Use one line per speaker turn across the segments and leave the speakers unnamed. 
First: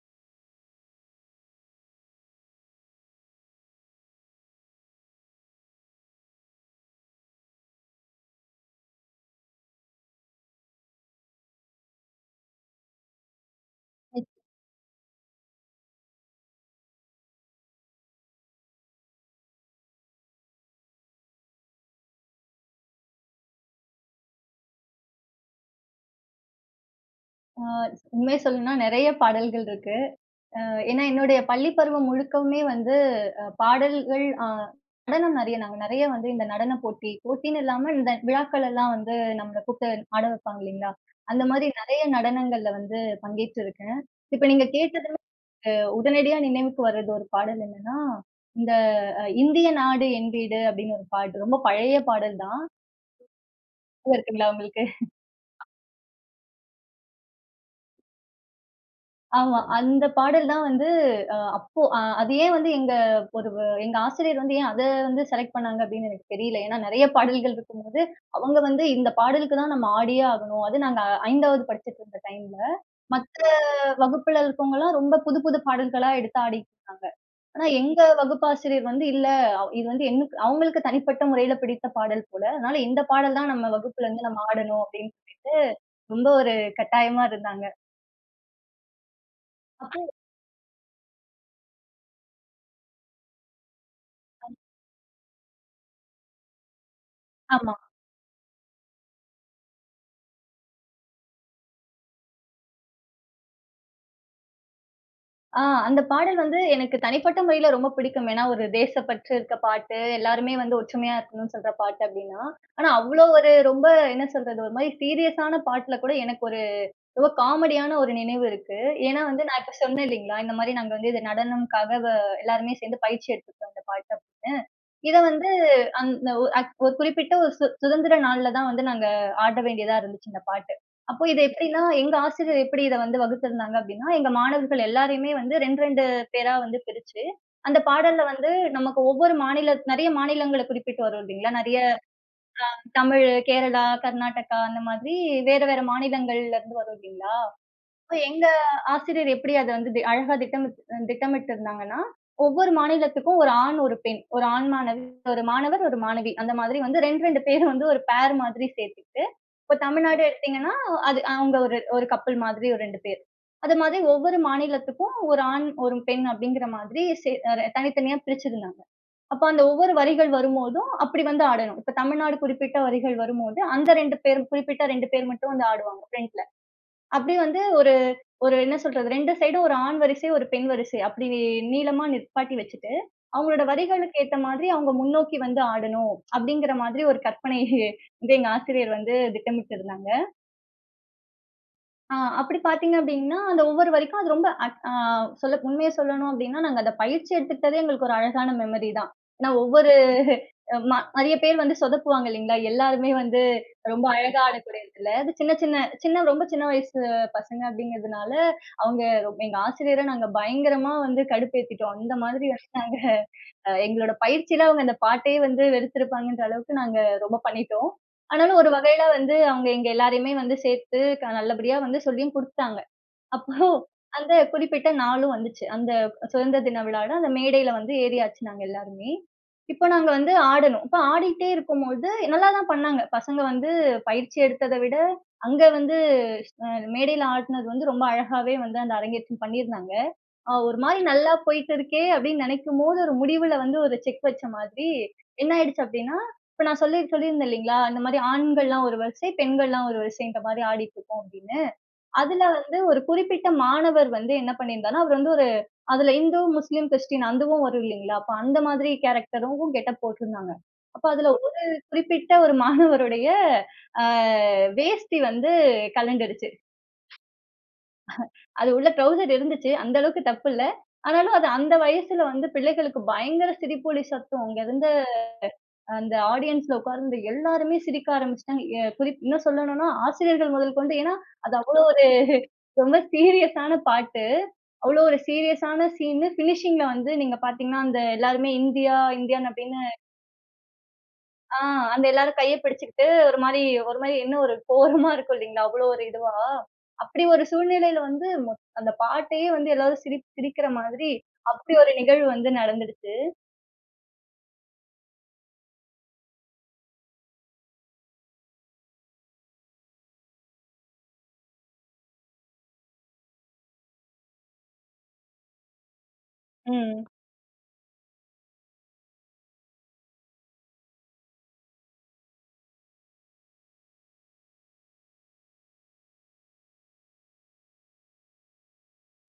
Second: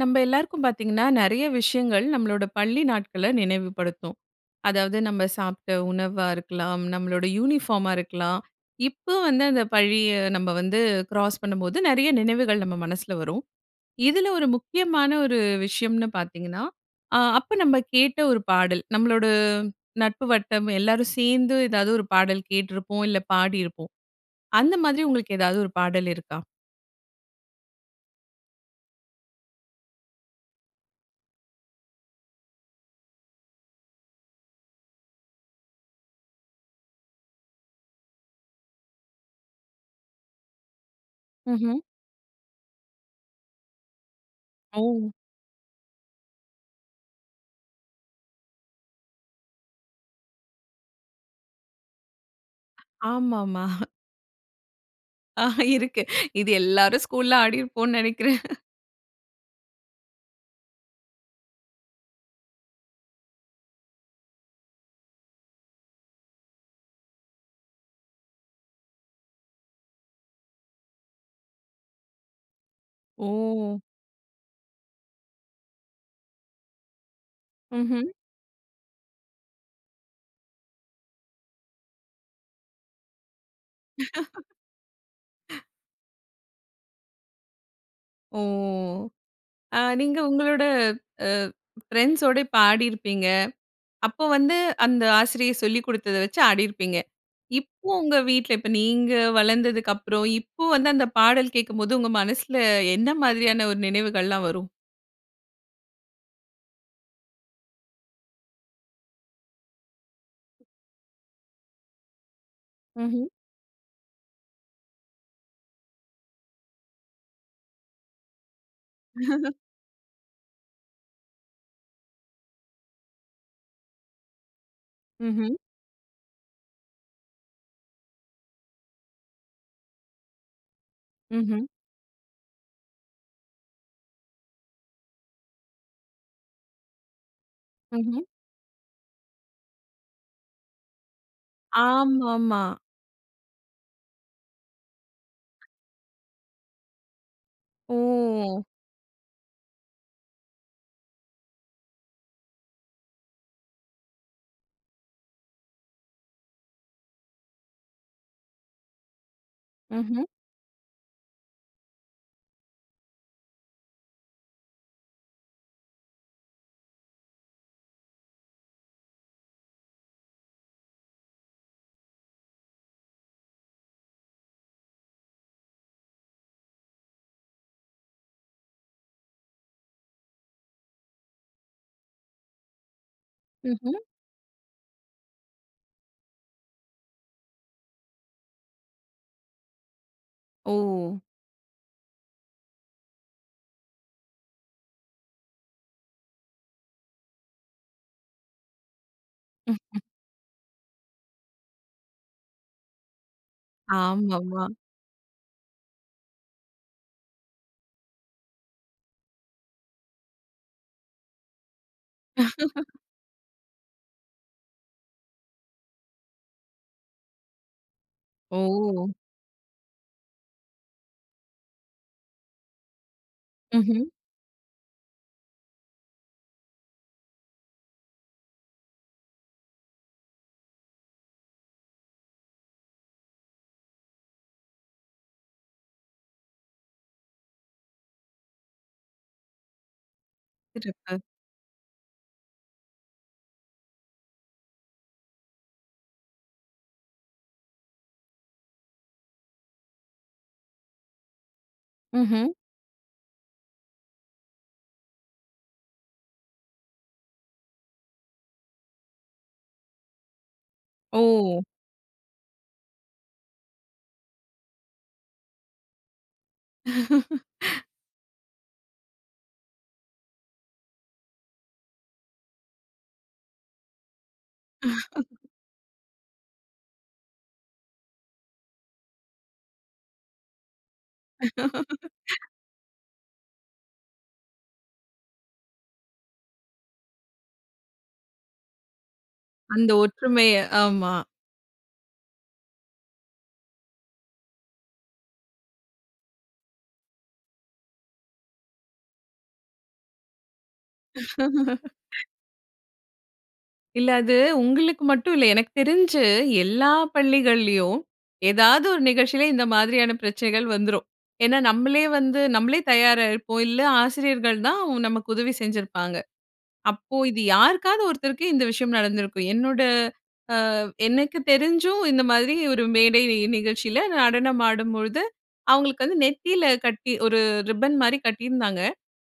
நம்ம எல்லாருக்கும் பார்த்தீங்கன்னா, நெறய விஷயங்கள் நம்மளோட பள்ளி நாட்கள நினைவுபடுத்தும். அதாவது, நம்ம சாப்ட்ட உணவா இருக்கலாம். நம்மளோட யூனிஃபார்மா இருக்கலாம். இப்ப வந்து அந்த பள்ளிய நம்ம வந்து கிராஸ் பண்ணும்போது, நெறய நினைவுகள் நம்ம மனசுல வரும். இதுல ஒரு முக்கியமான ஒரு விஷயம்னு பாத்தீங்கன்னா, அ, அப்ப நம்ம கேட்ட ஒரு பாடல். நம்மளோட நட்பு வட்டம் எல்லாரும் சேர்ந்து, ஏதாவது ஒரு பாடல் கேட்ருப்போம், இல்ல பாடியிருப்போம். அந்த மாதிரி உங்களுக்கு ஏதாவது ஒரு பாடல் இருக்கா?
அ, உண்மைய சொல்லணும்னா, நிறைய பாடல்கள் இருக்கு. அ ஏன்னா, என்னுடைய பள்ளி பருவம் முழுக்கவுமே வந்து அ பாடல்கள், அ நடனம் நெறய நாங்க நெறய வந்து இந்த நடன போட்டி, போட்டின்னு இல்லாம இந்த விழாக்கள் எல்லா வந்து நம்மள கூப்பிட்டு ஆட வப்பாங்க இல்லைங்களா! அந்த மாதிரி
ம்ஹ்ம்.
நிறைய நடனங்கள்ல வந்து பங்கேற்றிருக்கேன். இப்ப நீங்க கேட்டது
ஓ!
உடனடியா நினைவுக்கு வரது ஒரு பாடல் என்னன்னா, இந்த "இந்திய நாடு என் வீடு" அப்படின்னு ஒரு பாட்டு ரொம்ப பழைய பாடல் தான்.
ஆமாமா.
ஞாபகம் இருக்குங்களா உங்களுக்கு?
ஆஹ, இருக்கு. இது எல்லாரும் ஸ்கூல்‌ல ஆடியிருப்போனு நினைக்கிறேன்.
ஆமா. அந்த பாடல் தான் வந்து அ, அப்போ அ அது ஏன் வந்து எங்க ஒரு எங்க ஆசிரியர் வந்து, ஏன் அத வந்து செலக்ட் பண்ணாங்க அப்படின்னு எனக்கு தெரியல? ஏன்னா நிறைய பாடல்கள் இருக்கும்போது, அவங்க வந்து "இந்த பாடலுக்கு தான் நம்ம ஆடியே ஆகணும்." அது நாங்க 5ஆவது படிச்சிட்டு இருந்த டைம்ல, மத்த
ஓ!
வகுப்புல இருக்கவங்கலாம் ரொம்ப புது புது பாடல்களா எடுத்து ஆடிட்டு இருக்காங்க. ஆனா எங்க
ம்ஹ்ம்.
வகுப்பாசிரியர் வந்து இல்ல, அவ் இது வந்து எங் அவங்களுக்கு தனிப்பட்ட முறையில பிடித்த பாடல் போல. அதனால "இந்த பாடல் தான் நம்ம வகுப்புல இருந்து நம்ம ஆடணும்." அப்படின்னு சொல்லிட்டு ரொம்ப ஒரு கட்டாயமா இருந்தாங்க.
ஓ! ஆ,
அப்போ
நீங்க உங்களோட அ ஃபிரெண்ட்ஸோடு பாடியிருப்பீங்க. அப்போ
[unintelligible]
வந்து அந்த ஆசிரியர் சொல்லிக் கொடுத்தத வச்சு ஆடியிருப்பீங்க.
ஆமா.
இப்போ உங்க வீட்ல, இப்ப நீங்க வளர்ந்ததுக்கு அப்புறம், இப்ப வந்து அந்த பாடல் கேட்கும்போது உங்க மனசில என்ன மாதிரியான ஒரு நினைவுகள்லாம் வரும்?
ஆ, அந்த பாடல் வந்து எனக்கு தனிப்பட்ட முறையில ரொம்ப பிடிக்கும். ஏன்னா, ஒரு தேசப்பற்று இருக்க பாட்டு. எல்லாருமே வந்து ஒற்றுமையா இருக்கணுனு சொல்ற பாட்டு அப்பிடின்னா, ஆனா, அவ்ளோ
ம்ஹ்ம்.
ஒரு ரொம்ப என்ன சொல்றது, ஒருமாரி சீரியஸான பாட்ல கூட எனக்கு ஒரு ஏதோ காமெடியான ஒரு நினைவு இருக்கு. ஏன்னா, வந்து நான் இப்ப சொன்னேன் இல்லேங்களா! இந்தமாரி நாங்க வந்து இது நடனம்க்காக அ எல்லாருமே சேர்ந்து பயிற்சி எடுத்துக்கிட்டோம் இந்த பாட்டு அப்பிடின்னு. இத வந்து
ம்ஹ்ம்.
அந்த ஒரு அ குறிப்பிட்ட ஒரு சு சுதந்திர நாள்ல தான் வந்து நாங்க ஆட வேண்டியதா இருந்துச்சு இந்த பாட்டு. அப்போ இது
ம்ஹ்ம்.
எப்பிடின்னா, எங்க ஆசிரியர் எப்பிடி இத வந்து வகுத்திருந்தாங்க அப்பிடின்னா, எங்க மாணவர்கள் எல்லாரையுமே வந்து 2, 2 பேரா வந்து பிரிச்சு, அந்த
ம்ஹ்ம்.
பாடல்ல வந்து நமக்கு ஒவ்வொரு மாநிலத் நிறைய மாநிலங்கள குறிப்பிட்டு வரும் இல்லேங்களா, நிறைய
ஆமாமா.
அ தமிழ், கேரளா, கர்நாடகா அந்த மாதிரி வேற, வேற மாநிலங்கள்லேருந்து வரும் இல்லேங்களா, இப்ப எங்க
ஓ!
ஆசிரியர் எப்பிடி அத வந்து தெ அழகா திட்டமி அ திட்டமிட்டிருந்தாங்கன்னா, ஒவ்வொரு மாநிலத்துக்கும் ஒரு ஆண், ஒரு பெண், ஒரு ஆண் மாணது ஒரு மாணவர், ஒரு மாணவி அந்த மாதிரி வந்து 2, 2 பேர் வந்து ஒரு ஃபேர் மாதிரி சேர்த்துக்கிட்டு, இப்ப தமிழ்நாடு
ம்ஹ்ம்.
எடுத்தீங்கன்னா அது அவுங்க ஒரு கப்பிள் மாதிரி ஒரு 2 பேர். அது மாதிரி ஒவ்வொரு மாநிலத்துக்கும் ஒரு ஆண், ஒரு பெண் அப்பிடிங்கிற மாதிரி சே தனித்தனியா பிரிச்சிருந்தாங்க. அப்போ அந்த ஒவ்வொரு வரிகள் வரும்போதும், அப்பிடி வந்து ஆடணும். இப்ப தமிழ்நாடு குறிப்பிட்ட வரிகள் வரும்போது, அந்த 2 பேர் குறிப்பிட்ட 2 பேர் மட்டும் வந்து ஆடுவாங்க ஃபிரண்ட்‌ல. அப்பிடி வந்து ஒரு, ஒரு என்ன சொல்றது 2 சைடும், ஒரு ஆண் வரிசை, ஒரு பெண் வரிசை அப்பிடி நீளமா நிப்பாட்டி வச்சுட்டு, அவுங்களோட
ம்ஹ்ம்.
வரிகளுக்கு ஏத்த மாதிரி அவுங்க முன்னோக்கி வந்து ஆடணும், அப்பிடிங்கிறமாதிரி ஒரு கற்பனை வந்து எங்க ஆசிரியர் வந்து திட்டமிட்டு இருந்தாங்க.
ஓ!
அ அப்படி பாத்தீங்க அப்படின்னா, அந்த ஒவ்வொரு வரிக்கும் அது ரொம்ப அட் அ சொல்லப் உண்மைய சொல்லணும் அப்படின்னா, நாங்க அந்த பயிற்சி எடுத்துக்கிட்டதே எங்களுக்கு ஒரு அழகான மெமரி தான். ஏன்னா, ஒவ்வொரு ம நெறைய பேர் வந்து சொதப்புவாங்க இல்லங்களா, எல்லாருமே வந்து ரொம்ப அழகா
ஆமாமா.
ஆடக்கூடிய இடத்துல, அது சின்ன சின்ன சின்ன, ரொம்ப சின்ன, வயசு பசங்க அப்படிங்குறதுனால அவங்க ரொம் எங்க ஆசிரியர நாங்க பயங்கரமா வந்து கடுப்பேத்திட்டோம். அந்த மாதிரி வச்சுட்டாங்க அ எங்களோட பயிற்சியில அவங்க அந்த பாட்டையே வந்து வெறுத்துருப்பாங்கன்ற அளவுக்கு, நாங்க ரொம்ப பண்ணிட்டோம். ஆனாலும் ஒரு வகையில
ஓ!
வந்து அவங்க, எங்க எல்லோரையுமே வந்து சேத்து க நல்லபடியா வந்து சொல்லியும் குடுத்துட்டாங்க. அப்போ
ம்ஹ்ம்.
அந்த குறிப்பிட்ட நாளும் வந்துச்சு, அந்த அ சுதந்திர தின விழால அந்த மேடையில வந்து ஏறியாச்சு, நாங்க எல்லாருமே. இப்ப நாங்க வந்து ஆடணும், இப்ப ஆடிகிட்டே இருக்கும்பொழுது எ நல்லாதான் பண்ணாங்க. பசங்க வந்து பயிற்சி எடுத்தத விட அங்க வந்து, ஸ் அ மேடையில ஆடினது வந்து ரொம்ப அழகாகவே வந்து அந்த அரங்கேற்றம் பண்ணியிருந்தாங்க. அ ஒரு மாரி
சிறப்பு.
நல்லா போயிட்டு இருக்கே அப்படின்னு நினைக்கும் போது, ஒரு முடிவுல வந்து ஒரு செக் வைச்ச மாதிரி, என்ன ஆயிடுச்சு அப்படின்னா, இப்ப நான் சொல்லிர் சொல்லிருந்தேன் இல்லங்களா, இந்த மாரி ஆண்கள்லாம் ஒரு வரிசை, பெண்கள்லாம் ஒரு வரிசைன்ற மாரி ஆடிட்டு இருக்கோம் அப்படின்னு. அதுல
ம்ஹ்ம்.
வந்து, ஒரு குறிப்பிட்ட மாணவர் வந்து என்ன பண்ணிருந்தாருனா, அவரு வந்து ஒரு அதுல இந்து, முஸ்லீம், கிறிஸ்டின் அதுவும் வரும் இல்லங்களா? அப்ப அந்த மாரி கேரக்டரும் கெட் அப் போட்ருந்தாங்க. அப்போ அதுல
ஓ!
ஒரு குறிப்பிட்ட ஒரு மாணவருடைய ஆ வேஷ்டி வந்து கழண்டுருச்சு. அது உள்ள ட்ரவுசர் இருந்துச்சு. அந்த அளவுக்கு தப்பு இல்ல. ஆனாலும் அது அந்த வயசுல வந்து பிள்ளைகளுக்கு பயங்கர சிரிப்பொலி சத்தம். அங்க இருந்த அந்த ஆடியன்ஸ்‌ல உட்கார்ந்திருந்த எல்லாருமே சிரிக்க ஆரம்பிச்சுட்டாங்க. எ குறிப் இன்னும் சொல்லணும்னா ஆசிரியர்கள் முதற்கொண்டு ஏன்னா, அது அவ்வளவு ஒரு ரொம்ப சீரியஸான பாட்டு. அவ்வளவு ஒரு சீரியஸான சீன் பினிஷிங்‌ல வந்து நீங்க பாத்தீங்கன்னா, அந்த எல்லாருமே இந்தியா, இந்தியன் அப்படின்னு
அந்த ஒற்றுமைய ஆமா.
ஆ, அந்த எல்லாரும் கைய பிடிச்சுக்கிட்டு, ஒரு மாரி ஒரு மாரி இன்னும் ஒரு கோரமா இருக்கும் இல்லங்களா, அவ்வளவு ஒரு இதுவா! அப்படி ஒரு சூழ்நிலையில வந்து மொத் அந்த பாட்டயே வந்து எல்லாரும், சிரி சிரிக்குற மாரி அப்படி ஒரு நிகழ்வு வந்து நடந்துடுச்சு.
இல்ல அது உங்களுக்கு மட்டும் இல்ல. எனக்கு தெரிஞ்சு, எல்லா பள்ளிகள்லயும் ஏதாவது ஒரு நிகழ்ச்சில இந்த மாதிரியான பிரச்சனைகள் வந்துரும். ஏன்னா, நம்மளே வந்து, நம்மளே தயாரா இருப்போம். இல்ல, ஆசிரியர்கள் தான் நமக்கு உதவி செஞ்சிருப்பாங்க.
ம்.
அப்போ இது யாருக்காவது ஒருத்தருக்கு இந்த விஷயம் நடந்திருக்கும். என்னோட அ எனக்கு தெரிஞ்சும் இந்த மாதிரி ஒரு மேடை நிகழ்ச்சியில நடனம் ஆடும்பொழுது, அவுங்களுக்கு வந்து நெத்தில கட்டி, ஒரு ரிப்பன்மாரி கட்டியிருந்தாங்க.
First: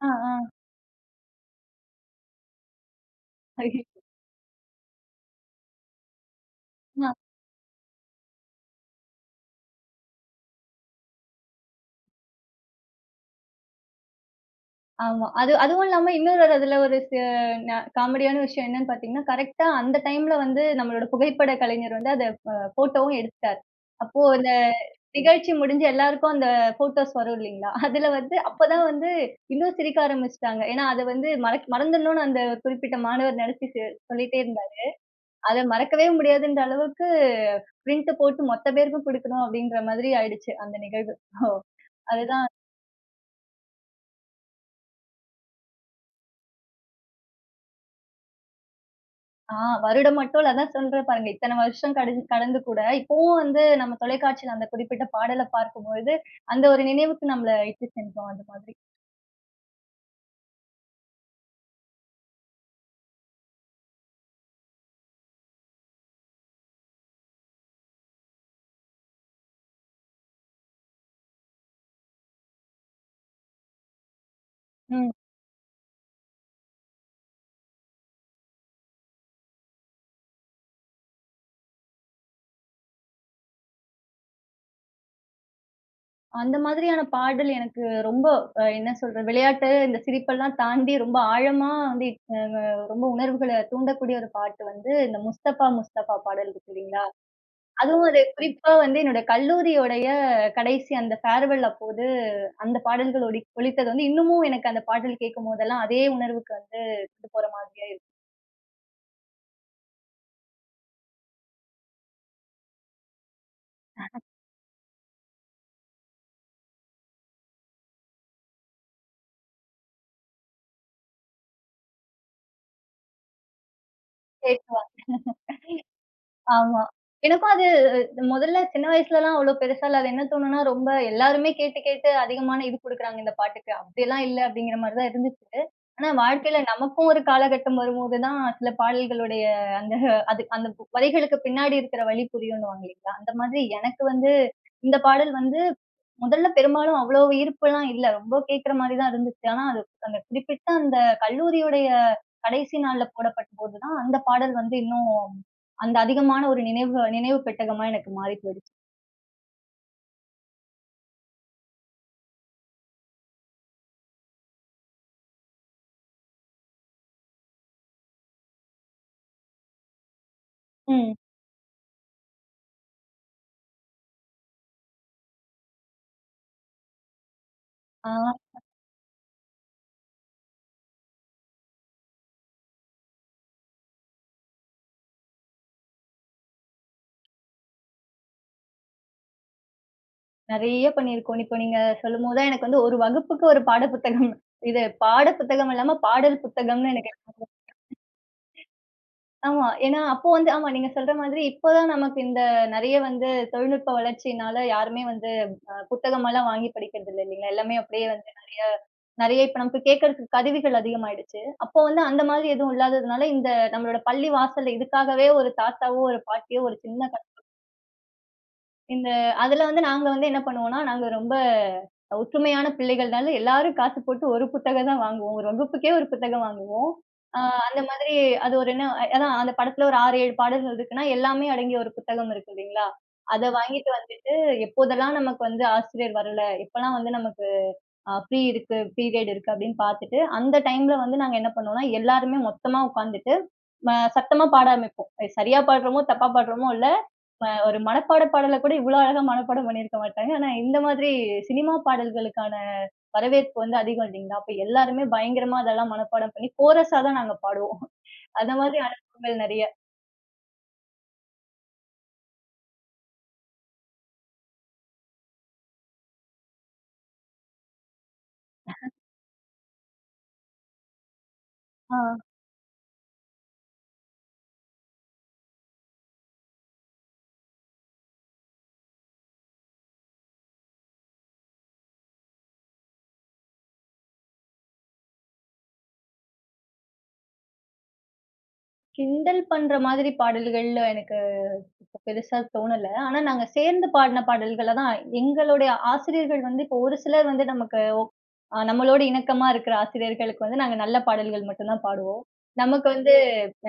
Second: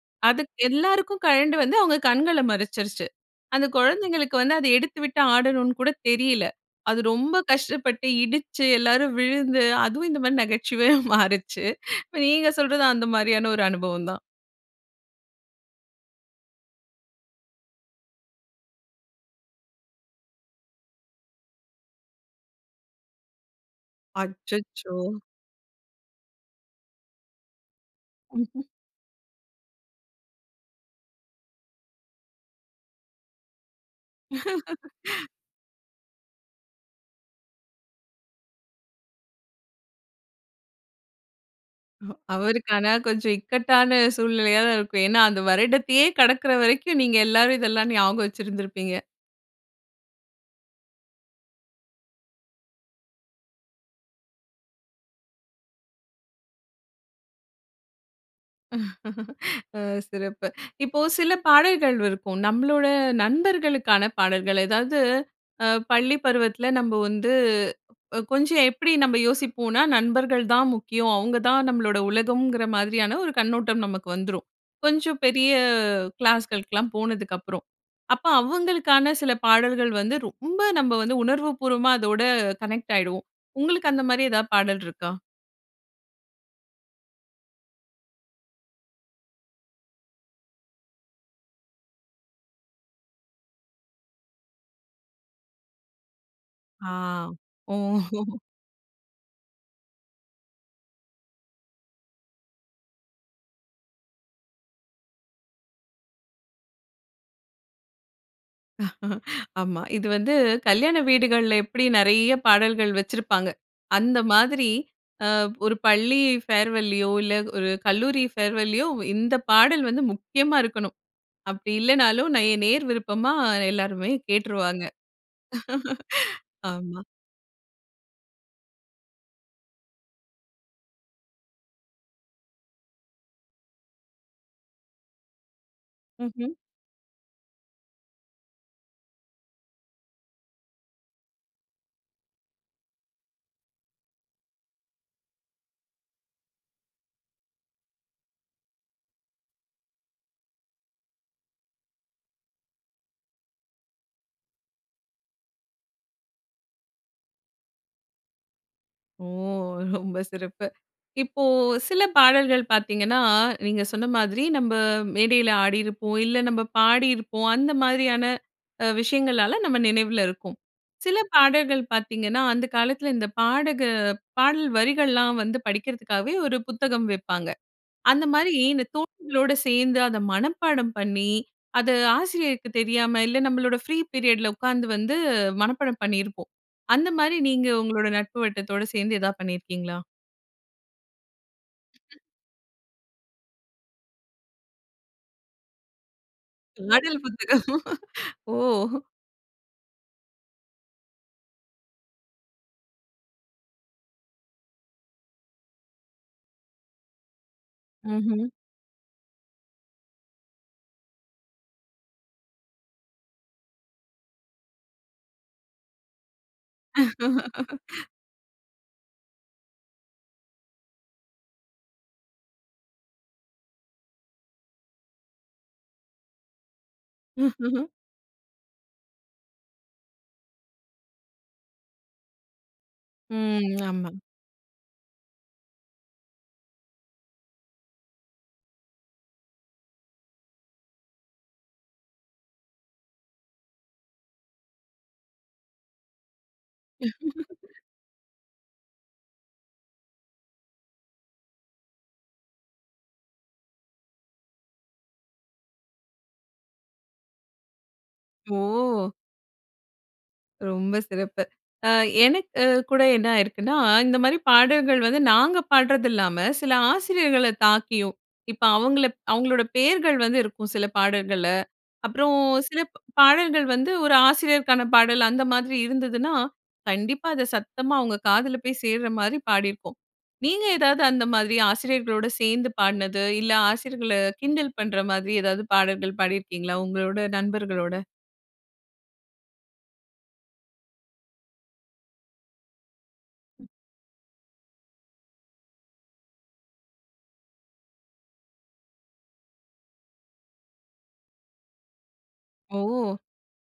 ஆ,
அது
ஆ.
எல்லாருக்கும் கழண்டு வந்து அவுங்க கண்கள மறச்சிருச்சு. அந்த
ஐயோ!
குழந்தைகளுக்கு வந்து அத எடுத்துவிட்டு ஆடணுனு கூட தெரியல. அது
ஆ.
ரொம்ப கஷ்டப்பட்டு இடிச்சு, எல்லாரும் விழுந்து அதுவும் இந்தமாரி நகைச்சுவையா மாறுச்சு. இப்ப நீங்க சொல்றதும் அந்தமாரியான ஒரு அனுபவம் தான்.
ஆமா. அது, அதுவும் இல்லாம இன்னொரு ஒரு அதில ஒரு செ அ காமெடியான விஷயம் என்னன்னு பார்த்தீங்கன்னா, கரெக்டா அந்த டைம்ல வந்து நம்மளோட புகைப்பட கலைஞர் வந்து, அத அ ஃபோட்டோவும் எடுத்துட்டார். அப்போ அந்த
அச்சச்சோ!
நிகழ்ச்சி முடிஞ்சு எல்லாருக்கும் அந்த ஃபோட்டோஸ் வரும் இல்லீங்களா, அதில வந்து
ம்,
அப்ப
ம்.
தான் வந்து இன்னும் சிரிக்க ஆரம்பிச்சுட்டாங்க. ஏன்னா, அத வந்து மறக் மறந்துடணுனு அந்த குறிப்பிட்ட மாணவர் நினச்சிட்டு சொல்லிட்டே இருந்தாரு. அத மறக்கவே முடியாதுன்ற அளவுக்கு, பிரிண்ட் போட்டு மொத்த பேருக்கும் கொடுக்கணும், அப்பிடின்ற மாதிரி ஆயிடுச்சு அந்த நிகழ்வு. ஹோ
அ
அதுதான்.
அவருக்கான கொஞ்சம் இக்கட்டான, சூழ்நிலையா தான் இருக்கும். ஏன்னா, அந்த வருடத்தையே கடக்கிற வரைக்கும், நீங்க எல்லாரும் இதெல்லாம் ஞாபகம் வச்சிருந்திருப்பீங்க.
ஆ. வருடம் மட்டும் இல்ல. அதான் சொல்றேன் பாருங்க, இத்தன வருஷம் கடிந்த் கடந்து கூட, இப்பவும் வந்து நம்ம தொலைக்காட்சியில அந்த குறிப்பிட்ட பாடலை பார்க்கும்பொழுது, அந்த ஒரு நினைவுக்கு நம்மல இட்டு சென்றுரும். அது மாதிரி.
அ. சிறப்பு! இப்போ சில பாடல்கள் இருக்கும். நம்பளோட, நண்பர்களுக்கான பாடல்கள். எதாவது, அ பள்ளி பருவத்தில நம்ப வந்து கொஞ்சம் எப்படி நம்ப யோசிப்போனா "நண்பர்கள் தான் முக்கியம். அவங்க தான் நம்மளோட உலகம்ங்குற" மாதிரியான ஒரு கண்ணோட்டம் நமக்கு வந்துரும்.
ம்.
கொஞ்சம் பெரிய கிளாஸ்களுக்லாம் போனதுக்கப்பறம். அப்ப அவுங்களுக்கான சில பாடல்கள் வந்து ரொம்ப நம்ப வந்து, உணர்வு பூர்வமா அதோட கனெக்ட் ஆயிடுவோம். உங்களுக்கு அந்த மாரி எதாது பாடல் இருக்கா?
அந்த மாதிரியான பாடல் எனக்கு ரொம்ப அ என்ன சொல்றது? விளையாட்டு, இந்த சிரிப்பெல்லாம் தாண்டி ரொம்ப ஆழமா வந்து இப்ப ம ரொம்ப உணர்வுகள தூண்டக்கூடிய ஒரு பாட்டு வந்து, இந்த முஸ்தபா முஸ்தபா பாடல் இருக்கு
ஆ.
இல்லீங்களா? அதுவும்
ஓஹோ!
அது குறிப்பா வந்து, என்னோட கல்லூரியுடைய கடைசி அந்த ஃபேர்வெல் அப்போது அந்த பாடல்கள் ஒடி ஒலித்தது வந்து, இன்னமும் எனக்கு அந்த பாடல் கேட்கும்போதெல்லாம் அதே உணர்வுக்கு வந்து கொண்டு போற மாதிரியா இருக்கு.
ஆமா. இது வந்து கல்யாண வீடுகள்ல எப்படி நெறைய பாடல்கள் வச்சிருப்பாங்க. அந்த மாதிரி, அ ஒரு பள்ளி ஃபேர்வல்லியோ, இல்ல ஒரு கல்லூரி ஃபேர்வல்லியோ ஒ இந்த பாடல் வந்து முக்கியமா இருக்கணும். அப்படி இல்லன்னாலும் நேய நேயர் விருப்பமா எல்லோருமே
[unintelligible]
கேட்டுருவாங்க.
ஆமா.
ஆமா.
எனக்கும் அது மொதல்ல சின்ன வயசுலல்லாம் அவ்வளோ பெருசா இல்ல. அது என்ன தோணும்னா, ரொம்ப எல்லாருமே கேட்டு கேட்டு அதிகமான இது குடுக்குறாங்க இந்த பாட்டுக்கு, அப்படியெல்லாம் இல்ல அப்படீங்கிற மாரி தான் இருந்துச்சு. ஆனா,
ம்ஹ்ம்.
வாழ்க்கைல நமக்கும் ஒரு காலகட்டம் வரும்போது தான், சில பாடல்களுடைய அந்த அது அந்த வரிகளுக்கு பின்னாடி இருக்குற வலி புரியுன்னுவாங்க இல்லீங்களா? அந்த மாதிரி எனக்கு வந்து, இந்த பாடல் வந்து முதல்ல பெரும்பாலும் அவ்வளவு ஈர்ப்புல்லாம் இல்ல. ரொம்ப கேக்குற மாரி தான் இருந்துச்சு. ஆனா, அது அந்த குறிப்பிட்ட அந்த கல்லூரியுடைய கடைசி நாள்ல போடப்பட்ட போது தான், அந்த பாடல் வந்து இன்னும் அந்த அதிகமான ஒரு நினைவுக நினைவு பெட்டகமா எனக்கு மாறி போய்டுச்சு.
ஓ! ரொம்ப சிறப்பு. இப்போ, சில பாடல்கள் பார்த்தீங்கன்னா, நீங்க சொன்னமாதிரி நம்ம மேடைல ஆடியிருப்போம், இல்ல நம்ம பாடியிருப்போம். அந்த மாதிரியான அ விஷயங்களால நம்ம நினைவில இருக்கும். சில
ம்.
பாடல்கள் பார்த்தீங்கன்னா, அந்த காலத்தில இந்த பாடக பாடல் வரிகள்லாம் வந்து படிக்கிறதுக்காகவே ஒரு புத்தகம் விப்பாங்க.
அ
அந்தமாரி இந்த தோழிகளோட சேர்ந்து அத மனப்பாடம் பண்ணி, அது ஆசிரியருக்கு தெரியாம, இல்ல நம்மளோட ஃப்ரீ பீரியட்‌ல உட்கார்ந்து வந்து மனப்பாடம் பண்ணியிருப்போம். அந்தமாரி, நீங்க உங்களோட நட்பு வட்டத்தோட சேர்ந்து ஏதாவது பண்ணிருக்கிறீங்களா?
நெறைய பண்ணிருக்கோம். இப்ப நீங்க சொல்லும் போது தான் எனக்கு வந்து ஒரு வகுப்புக்கு ஒரு பாட புத்தகம். இது பாட புத்தகம் இல்லாம, பாடல் புத்தகம்னு எனக்கு
பாடல் புத்தகம். ஓ!
[unintelligible] ஆமா. ஏன்னா, அப்போ வந்து ஆமா நீங்க சொல்ற மாதிரி இப்ப தான் நமக்கு இந்த நிறைய வந்து தொழில்நுட்ப வளர்ச்சியினால யாருமே வந்து, அ புத்தகம் எல்லாம் வாங்கி படிக்கிறது இல்ல இல்லீங்களா? எல்லாமே அப்பிடியே வந்து
ம்ஹ்ம்.
நெறைய நெறைய இப்ப நமக்கு கேக்குறதுக்கு கருவிகள் அதிகமாயிடுச்சு. அப்போ வந்து அந்த மாதிரி எதுவும் இல்லாததுனால, இந்த நம்மளோட பள்ளி வாசல்ல இதுக்காகவே ஒரு தாத்தாவோ, ஒரு பாட்டியோ, ஒரு சின்ன [unintelligible] இந்த அதுல வந்து நாங்க வந்து என்ன பண்ணுவோனா, நாங்க ரொம்ப ஒற்றுமையான பிள்ளைகள்னால, எல்லாரும் காசு போட்டு ஒரு புத்தகம் தான் வாங்குவோம். ஒரு வகுப்புக்கே ஒரு புத்தகம் வாங்குவோம். அ, அந்த மாதிரி அது ஒரு என்ன ஏன்னா, அந்த படத்தில ஒரு 6, 7 பாடல்கள் இருக்குன்னா, எல்லாமே அடங்கிய ஒரு புத்தகம் இருக்கு இல்லீங்களா? அத
ம்.
வாங்கிட்டு
ஆமா.
வந்துட்டு, எப்போதெல்லாம் நமக்கு வந்து ஆசிரியர் வரல. எப்பலாம் வந்து நமக்கு, அ ஃப்ரீ இருக்கு பீரியட் இருக்கு அப்டீன்னு பார்த்துட்டு, அந்த டைம்ல வந்து நாங்க என்ன பண்ணுவோன்னா, எல்லாருமே மொத்தமா உட்காந்துட்டு, ம சத்தமா பாட ஆரமிப்போம். அது சரியா பாடுறமோ, தப்பா பாடுறோமோ இல்ல, அ ஒரு மனப்பாட பாடல கூட இவ்ளோ அழகா மனப்பாடம் பண்ணிருக்க மாட்டாங்க. ஆனா, இந்த மாதிரி சினிமா பாடல்களுக்கான வரவேற்பு வந்து அதிகம் இல்லீங்களா? அப்ப எல்லாருமே பயங்கரமா அதெல்லாம் மனப்பாடம் பண்ணி, கோரஸா தான் நாங்க பாடுவோம். அந்தமாரி
ஓ!
அனுபவங்கள் நெறைய
ரொம்ப சிறப்பு. அ எனக்கு கு கூட என்ன ஆயிருக்குன்னா? இந்த மாதிரி பாடல்கள் வந்து நாங்க பாடுறதில்லாம, சில ஆசிரியர்கள தாக்கியும், இப்ப அவங்கள ப் அவங்களோட பேர்கள் வந்து இருக்கும் சில பாடல்கள்ல.
ஆ.
அப்புறம் சில ப் பாடல்கள் வந்து ஒரு ஆசிரியருக்கான பாடல் அந்த மாதிரி இருந்ததுனா, கண்டிப்பா அத சத்தமா அவங்க காதுல போய் சேர்ற மாரி பாடியிருக்கோம். நீங்க ஏதாவது அந்த மாதிரி ஆசிரியர்களோடு சேர்ந்து பாடுனது, இல்ல ஆசிரியர்கள கிண்டல் பண்ற மாதிரி ஏதாவது பாடல்கள் பாடியிருக்கீங்களா? உங்களோட நண்பர்களோட.
கிண்டல் பண்ற மாதிரி பாடல்கள், எனக்கு பெருசா தோணல. ஆனா, நாங்க சேர்ந்து பாடுன பாடல்களதான் எங்களுடைய ஆசிரியர்கள் வந்து, இப்ப ஒரு சிலர் வந்து நமக்கு ஓக் அ நம்மளோடு இணக்கமா இருக்கிற ஆசிரியர்களுக்கு வந்து நாங்க நல்ல பாடல்கள் மட்டும் தான் பாடுவோம். நமக்கு வந்து
ஓ!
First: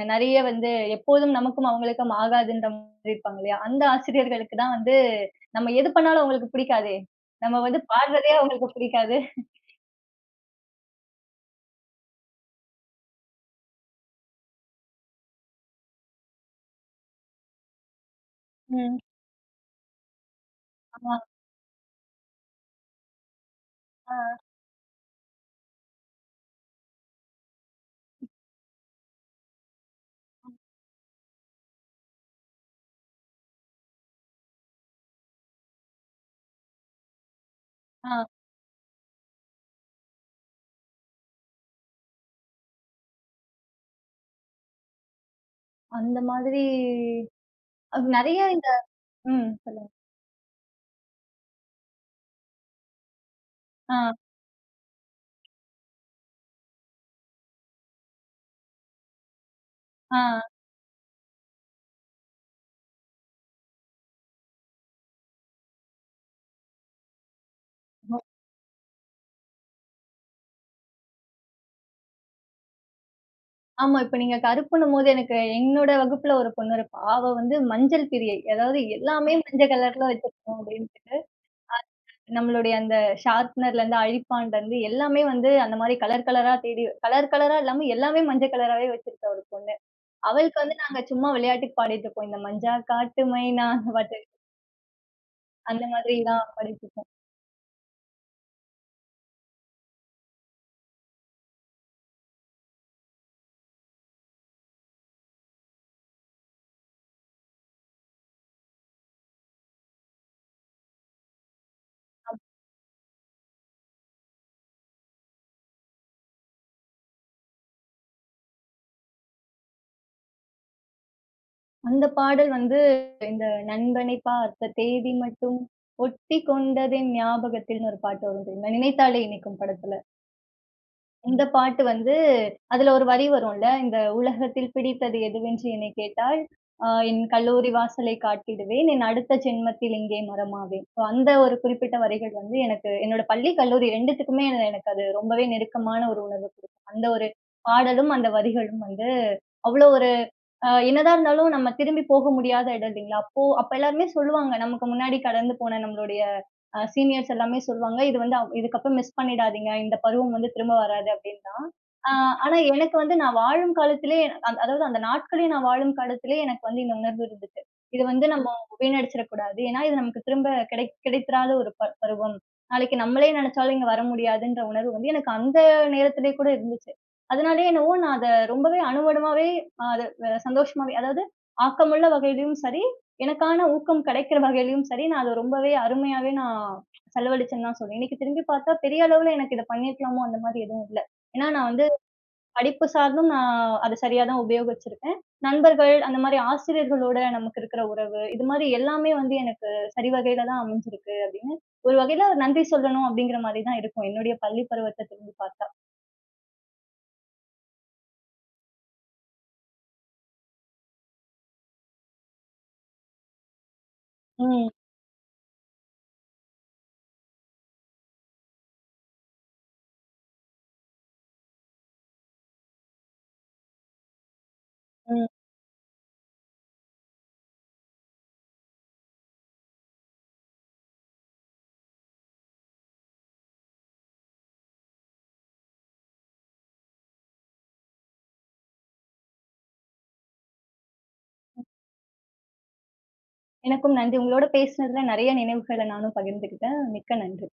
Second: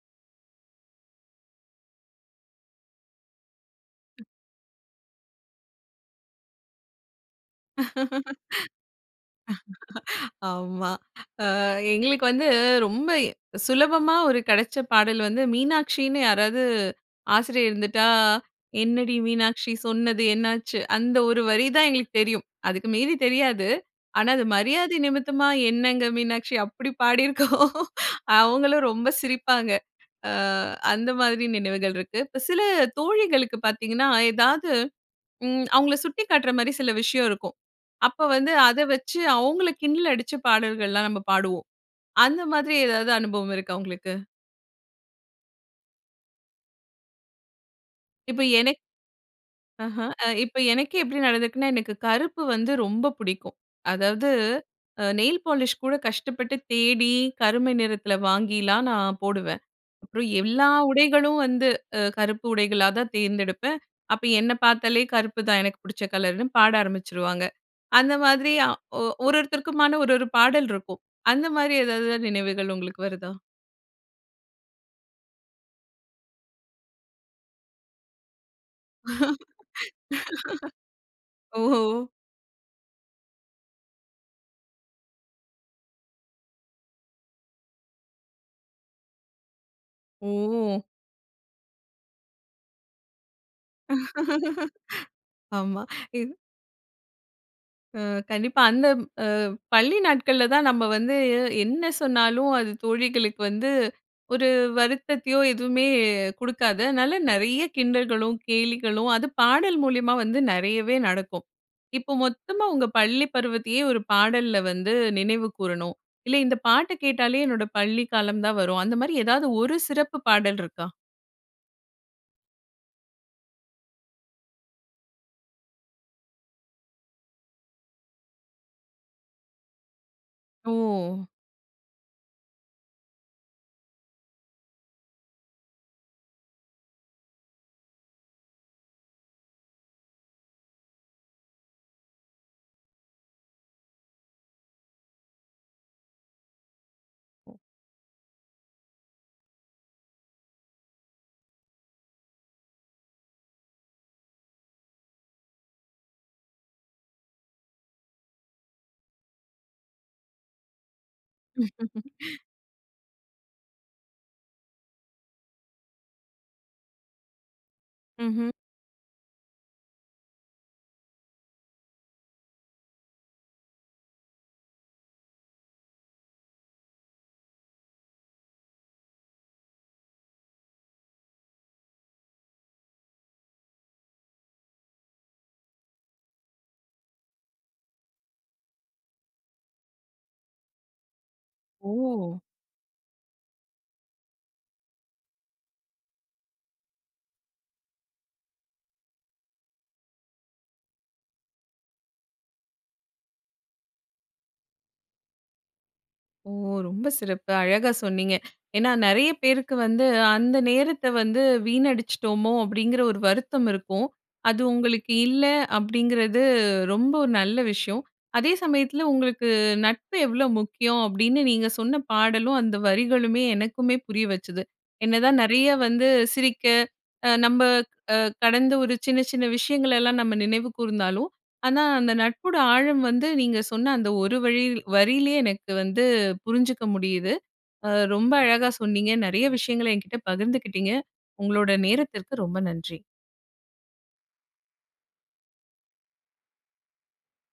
அ நெறைய வந்து, எப்போதும் நமக்கும் அவங்களுக்கும் ஆகாதுன்ற மாரி இருப்பாங்க இல்லையா, அந்த ஆசிரியர்களுக்கு தான் வந்து, நம்ம எது பண்ணாலும் அவங்களுக்கு பிடிக்காதே! நம்ம வந்து பாடுறதே அவங்களுக்கு பிடிக்காது.
ஆமா. ஆ எங்களுக்கு வந்து ரொம்ப இ சுலபமா ஒரு கெடச்ச பாடல் வந்து, மீனாட்சின்னு யாராவது ஆசிரியர் இருந்துட்டா,
ம்.
"என்னடி மீனாட்சி, சொன்னது என்னாச்சு" அந்த
ஆமா.
ஒரு வரி தான் எங்களுக்கு தெரியும். அதுக்கு மீறி தெரியாது.
ஆ.
ஆனா அது மரியாதை நிமித்தமா, "என்னங்க மீனாட்சி" அப்படி பாடி இருக்கோம். அவங்களும் ரொம்ப சிரிப்பாங்க. ஆ அந்த மாதிரி நினைவுகள் இருக்கு. இப்போ சில தோழிகளுக்கு பார்த்தீங்கன்னா, ஏதாவது, ம் அவங்களை சுட்டிக்காட்டுற மாரி சில விஷயம் இருக்கும். அப்ப
ஆ.
வந்து அத வச்சு அவங்களை கிண்டல் அடிச்சு பாடல்கள்லாம் நம்ம பாடுவோம். அந்த மாதிரி ஏதாவது அனுபவம் இருக்கா, உங்களுக்கு?
அந்த மாதிரி அ நெறைய
இப்ப
இந்த
எனக்
ம். சொல்லுங்க.
ஆஹா. அ இப்ப எனக்கே எப்படி நடந்துருக்குனா, எனக்கு கருப்பு வந்து ரொம்ப புடிக்கும்.
ஆ.
அதாவது, அ நெயில் பாலிஷ் கூட கஷ்டப்பட்டு தேடி, கருமை நிறத்துல வாங்கிலாம் நான் போடுவேன்.
ஆ.
அப்புறம் எல்லா உடைகளும் வந்து, அ கருப்பு உடைகளா தான் தேர்ந்தெடுப்பேன். அப்ப என்னை பார்த்தாலே கருப்பு தான் எனக்கு புடிச்ச கலருன்னு பாட ஆரம்பிச்சுருவாங்க. அந்த
[unintelligible]
மாதிரி அ ஒ ஒரு ஒருத்தருக்குமான ஒரு ஒரு பாடல் இருக்கும். அந்த மாதிரி எதாவது, நினைவுகள் உங்களுக்கு வருதா?
ஆமா. இப்ப நீங்க கருப்புன்னும்போது எனக்கு என்னோட வகுப்புல ஒரு பொண்ணு இருப்பா. அவ வந்து மஞ்சள் பிரியை. அதாவது எல்லாமே மஞ்ச கலர்ல வச்சிருக்கும் அப்படின்டு. [unintelligible]
ஓஹோ!
நம்மளுடைய அந்த ஷார்ப்னர்‌லருந்து, அழிப்பான்லருந்து, எல்லாமே வந்து அந்த மாதிரி கலர் கலரா தேடி, கலர் கலரா இல்லாம எல்லாமே மஞ்ச கலராவே வச்சிருந்தா ஒரு பொண்ணு. அவளுக்கு வந்து
ஓ!
நாங்க சும்மா விளையாட்டுக்கு பாடிட்டு இருப்போம். இந்த மஞ்சா காட்டு மைனா அந்த பாட்டு.
ஆமா.
அந்த மாதிரி
இந்
தான், பாடிட்டுருப்போம்.
அ. கண்டிப்பா. அந்த ம் அ பள்ளி நாட்கள்ல தான் நம்ம வந்து, என்ன சொன்னாலும் அது தோழிகளுக்கு வந்து ஒரு வருத்தத்தையோ, எதுவுமே குடுக்காது. அதனால நெறைய கிண்டல்களும் கேலிகளும், அது பாடல் மூலியமா வந்து நெறையவே நடக்கும். இப்போ
அப்
மொத்தமா உங்க பள்ளி பருவத்தயே, ஒரு பாடல்ல வந்து நினைவு கூறணும். இல்ல, இந்த பாட்டை கேட்டாலே என்னோட பள்ளி காலம் தான் வரும். அந்த மாரி எதாவது ஒரு சிறப்பு பாடல் இருக்கா?
அந்த பாடல் வந்து, இந்த நண்பனை பார்த்த தேதி மட்டும், ஒட்டிக் கொண்டதென் ஞாபகத்தில்ன்னு 1 பாட்டு வரும் தெரியுமா? நினைத்தாலே இனிக்கும் படத்துல.
ஓ!
இந்த பாட்டு வந்து அதில 1 வரி வரும்ல, "இந்த உலகத்தில் பிடித்தது எதுவென்று என்னை கேட்டால், அ என் கல்லூரி வாசலை காட்டிடுவேன். என் அடுத்த ஜென்மத்தில் இங்கே மரமாவேன்." ஸோ அந்த ஒரு குறிப்பிட்ட வரிகள் வந்து, எனக்கு என்னோட பள்ளி, கல்லூரி 2த்துக்குமே என எனக்கு அது ரொம்பவே நெருக்கமான ஒரு உணர்வு குடுக்கும். அந்த 1
ஒ.
பாடலும், அந்த வரிகளும் வந்து அவ்வளோ ஒரு அ என்னதான் இருந்தாலும் நம்ம திரும்பி போக முடியாத இடம் இல்லைங்களா? அப்போ அப்ப எல்லாருமே சொல்லுவாங்க. நமக்கு முன்னாடி கடந்து போன நம்முடைய அ சீனியர்ஸ் எல்லாமே சொல்லுவாங்க. "இது வந்து அ இதுக்கு அப்பறம் மிஸ் பண்ணிடாதீங்க. இந்த பருவம் வந்து திரும்ப வராது." அப்படின்னு தான். ஆ ஆனா எனக்கு வந்து நான் வாழும் காலத்திலே, அ அதாவது அந்த நாட்களே நான் வாழும் காலத்திலே எனக்கு வந்து இந்த உணர்வு இருந்ததுச்சு. இத வந்து நம்ம
ம்ஹ்ம்.
வீணடிச்சிர கூடாது. ஏன்னா, இது நமக்கு திரும்ப கிடை கிடைத்திராத ஒரு பர் பருவம். நாளைக்கு நம்மளே நெனைச்சாலும் இங்க வர முடியாதுன்ற உணர்வு வந்து, எனக்கு அந்த நேரத்திலே கூட இருந்துச்சு. அதனாலே என்னவோ நான் அத ரொம்பவே அணு அணுவாவே அதை சந்தோஷமாவே, அதாவது ஆக்கமுள்ள வகையிலயும் சரி, எனக்கான ஊக்கம் கெடைக்கிற வகையிலயும் சரி, நான் அதை ரொம்பவே அருமையாவே நான் செலவழிச்சேன்னு தான் சொல்லுவேன். இன்னைக்கு திரும்பி பார்த்தா, பெரிய அளவில எனக்கு இதை பண்ணியிருக்கலாமோ? அந்த மாதிரி எதுவும் இல்ல. ஏன்னா நான் வந்து
ஓ!
படிப்பு சார்ந்தும், நான் அத சரியா தான் உபயோகிச்சுருக்கேன். நண்பர்கள், அந்த மாரி ஆசிரியர்களோட நமக்கு இருக்கிற உறவு இது மாதிரி எல்லாமே வந்து எனக்கு சரி வகையில தான் அமைஞ்சுருக்கு, அப்படீன்னு ஒரு வகையில நன்றி சொல்லணும் அப்டீங்கிற மாரி தான் இருக்கும். என்னுடைய பள்ளி பருவத்தை திரும்பி பார்த்தா.
ஓ! ரொம்ப சிறப்பு! அழகா சொன்னீங்க. ஏன்னா, நெறைய பேருக்கு வந்து, அந்த நேரத்தை வந்து வீணடிச்சிட்டோமோ? அப்படீங்கிற ஒரு வருத்தம் இருக்கும். அது
ம்.
உங்களுக்கு இல்ல, அப்படீங்கிறது ரொம்ப ஒரு நல்ல விஷயம். அதே சமயத்தில உங்களுக்கு நட்பு எவ்வளோ முக்கியம்? அப்படீன்னு நீங்க சொன்ன பாடலும், அந்த வரிகளுமே, எனக்குமே புரிய வச்சுது. என்ன
ம்.
தான் நெறைய வந்து சிரிக்க அ நம்ப அ கடந்த ஒரு சின்ன சின்ன விஷயங்களெல்லாம் நம்ம நினைவு கூர்ந்தாலும் ஆனா அந்த நட்போட ஆழம் வந்து நீங்க சொன்ன அந்த ஒரு வழி வரியிலே எனக்கு வந்து புரிஞ்சுக்க முடியுது. அ ரொம்ப அழகா சொன்னீங்க, நெறைய விஷயங்கள என்கிட்ட பகிர்ந்துக்கிட்டீங்க. உங்களோட நேரத்திற்கு ரொம்ப நன்றி.
எனக்கும் நன்றி. உங்களோடு பேசினதுல நெறைய நினைவுகளை நானும் பகிர்ந்துகிட்டேன். மிக்க நன்றி.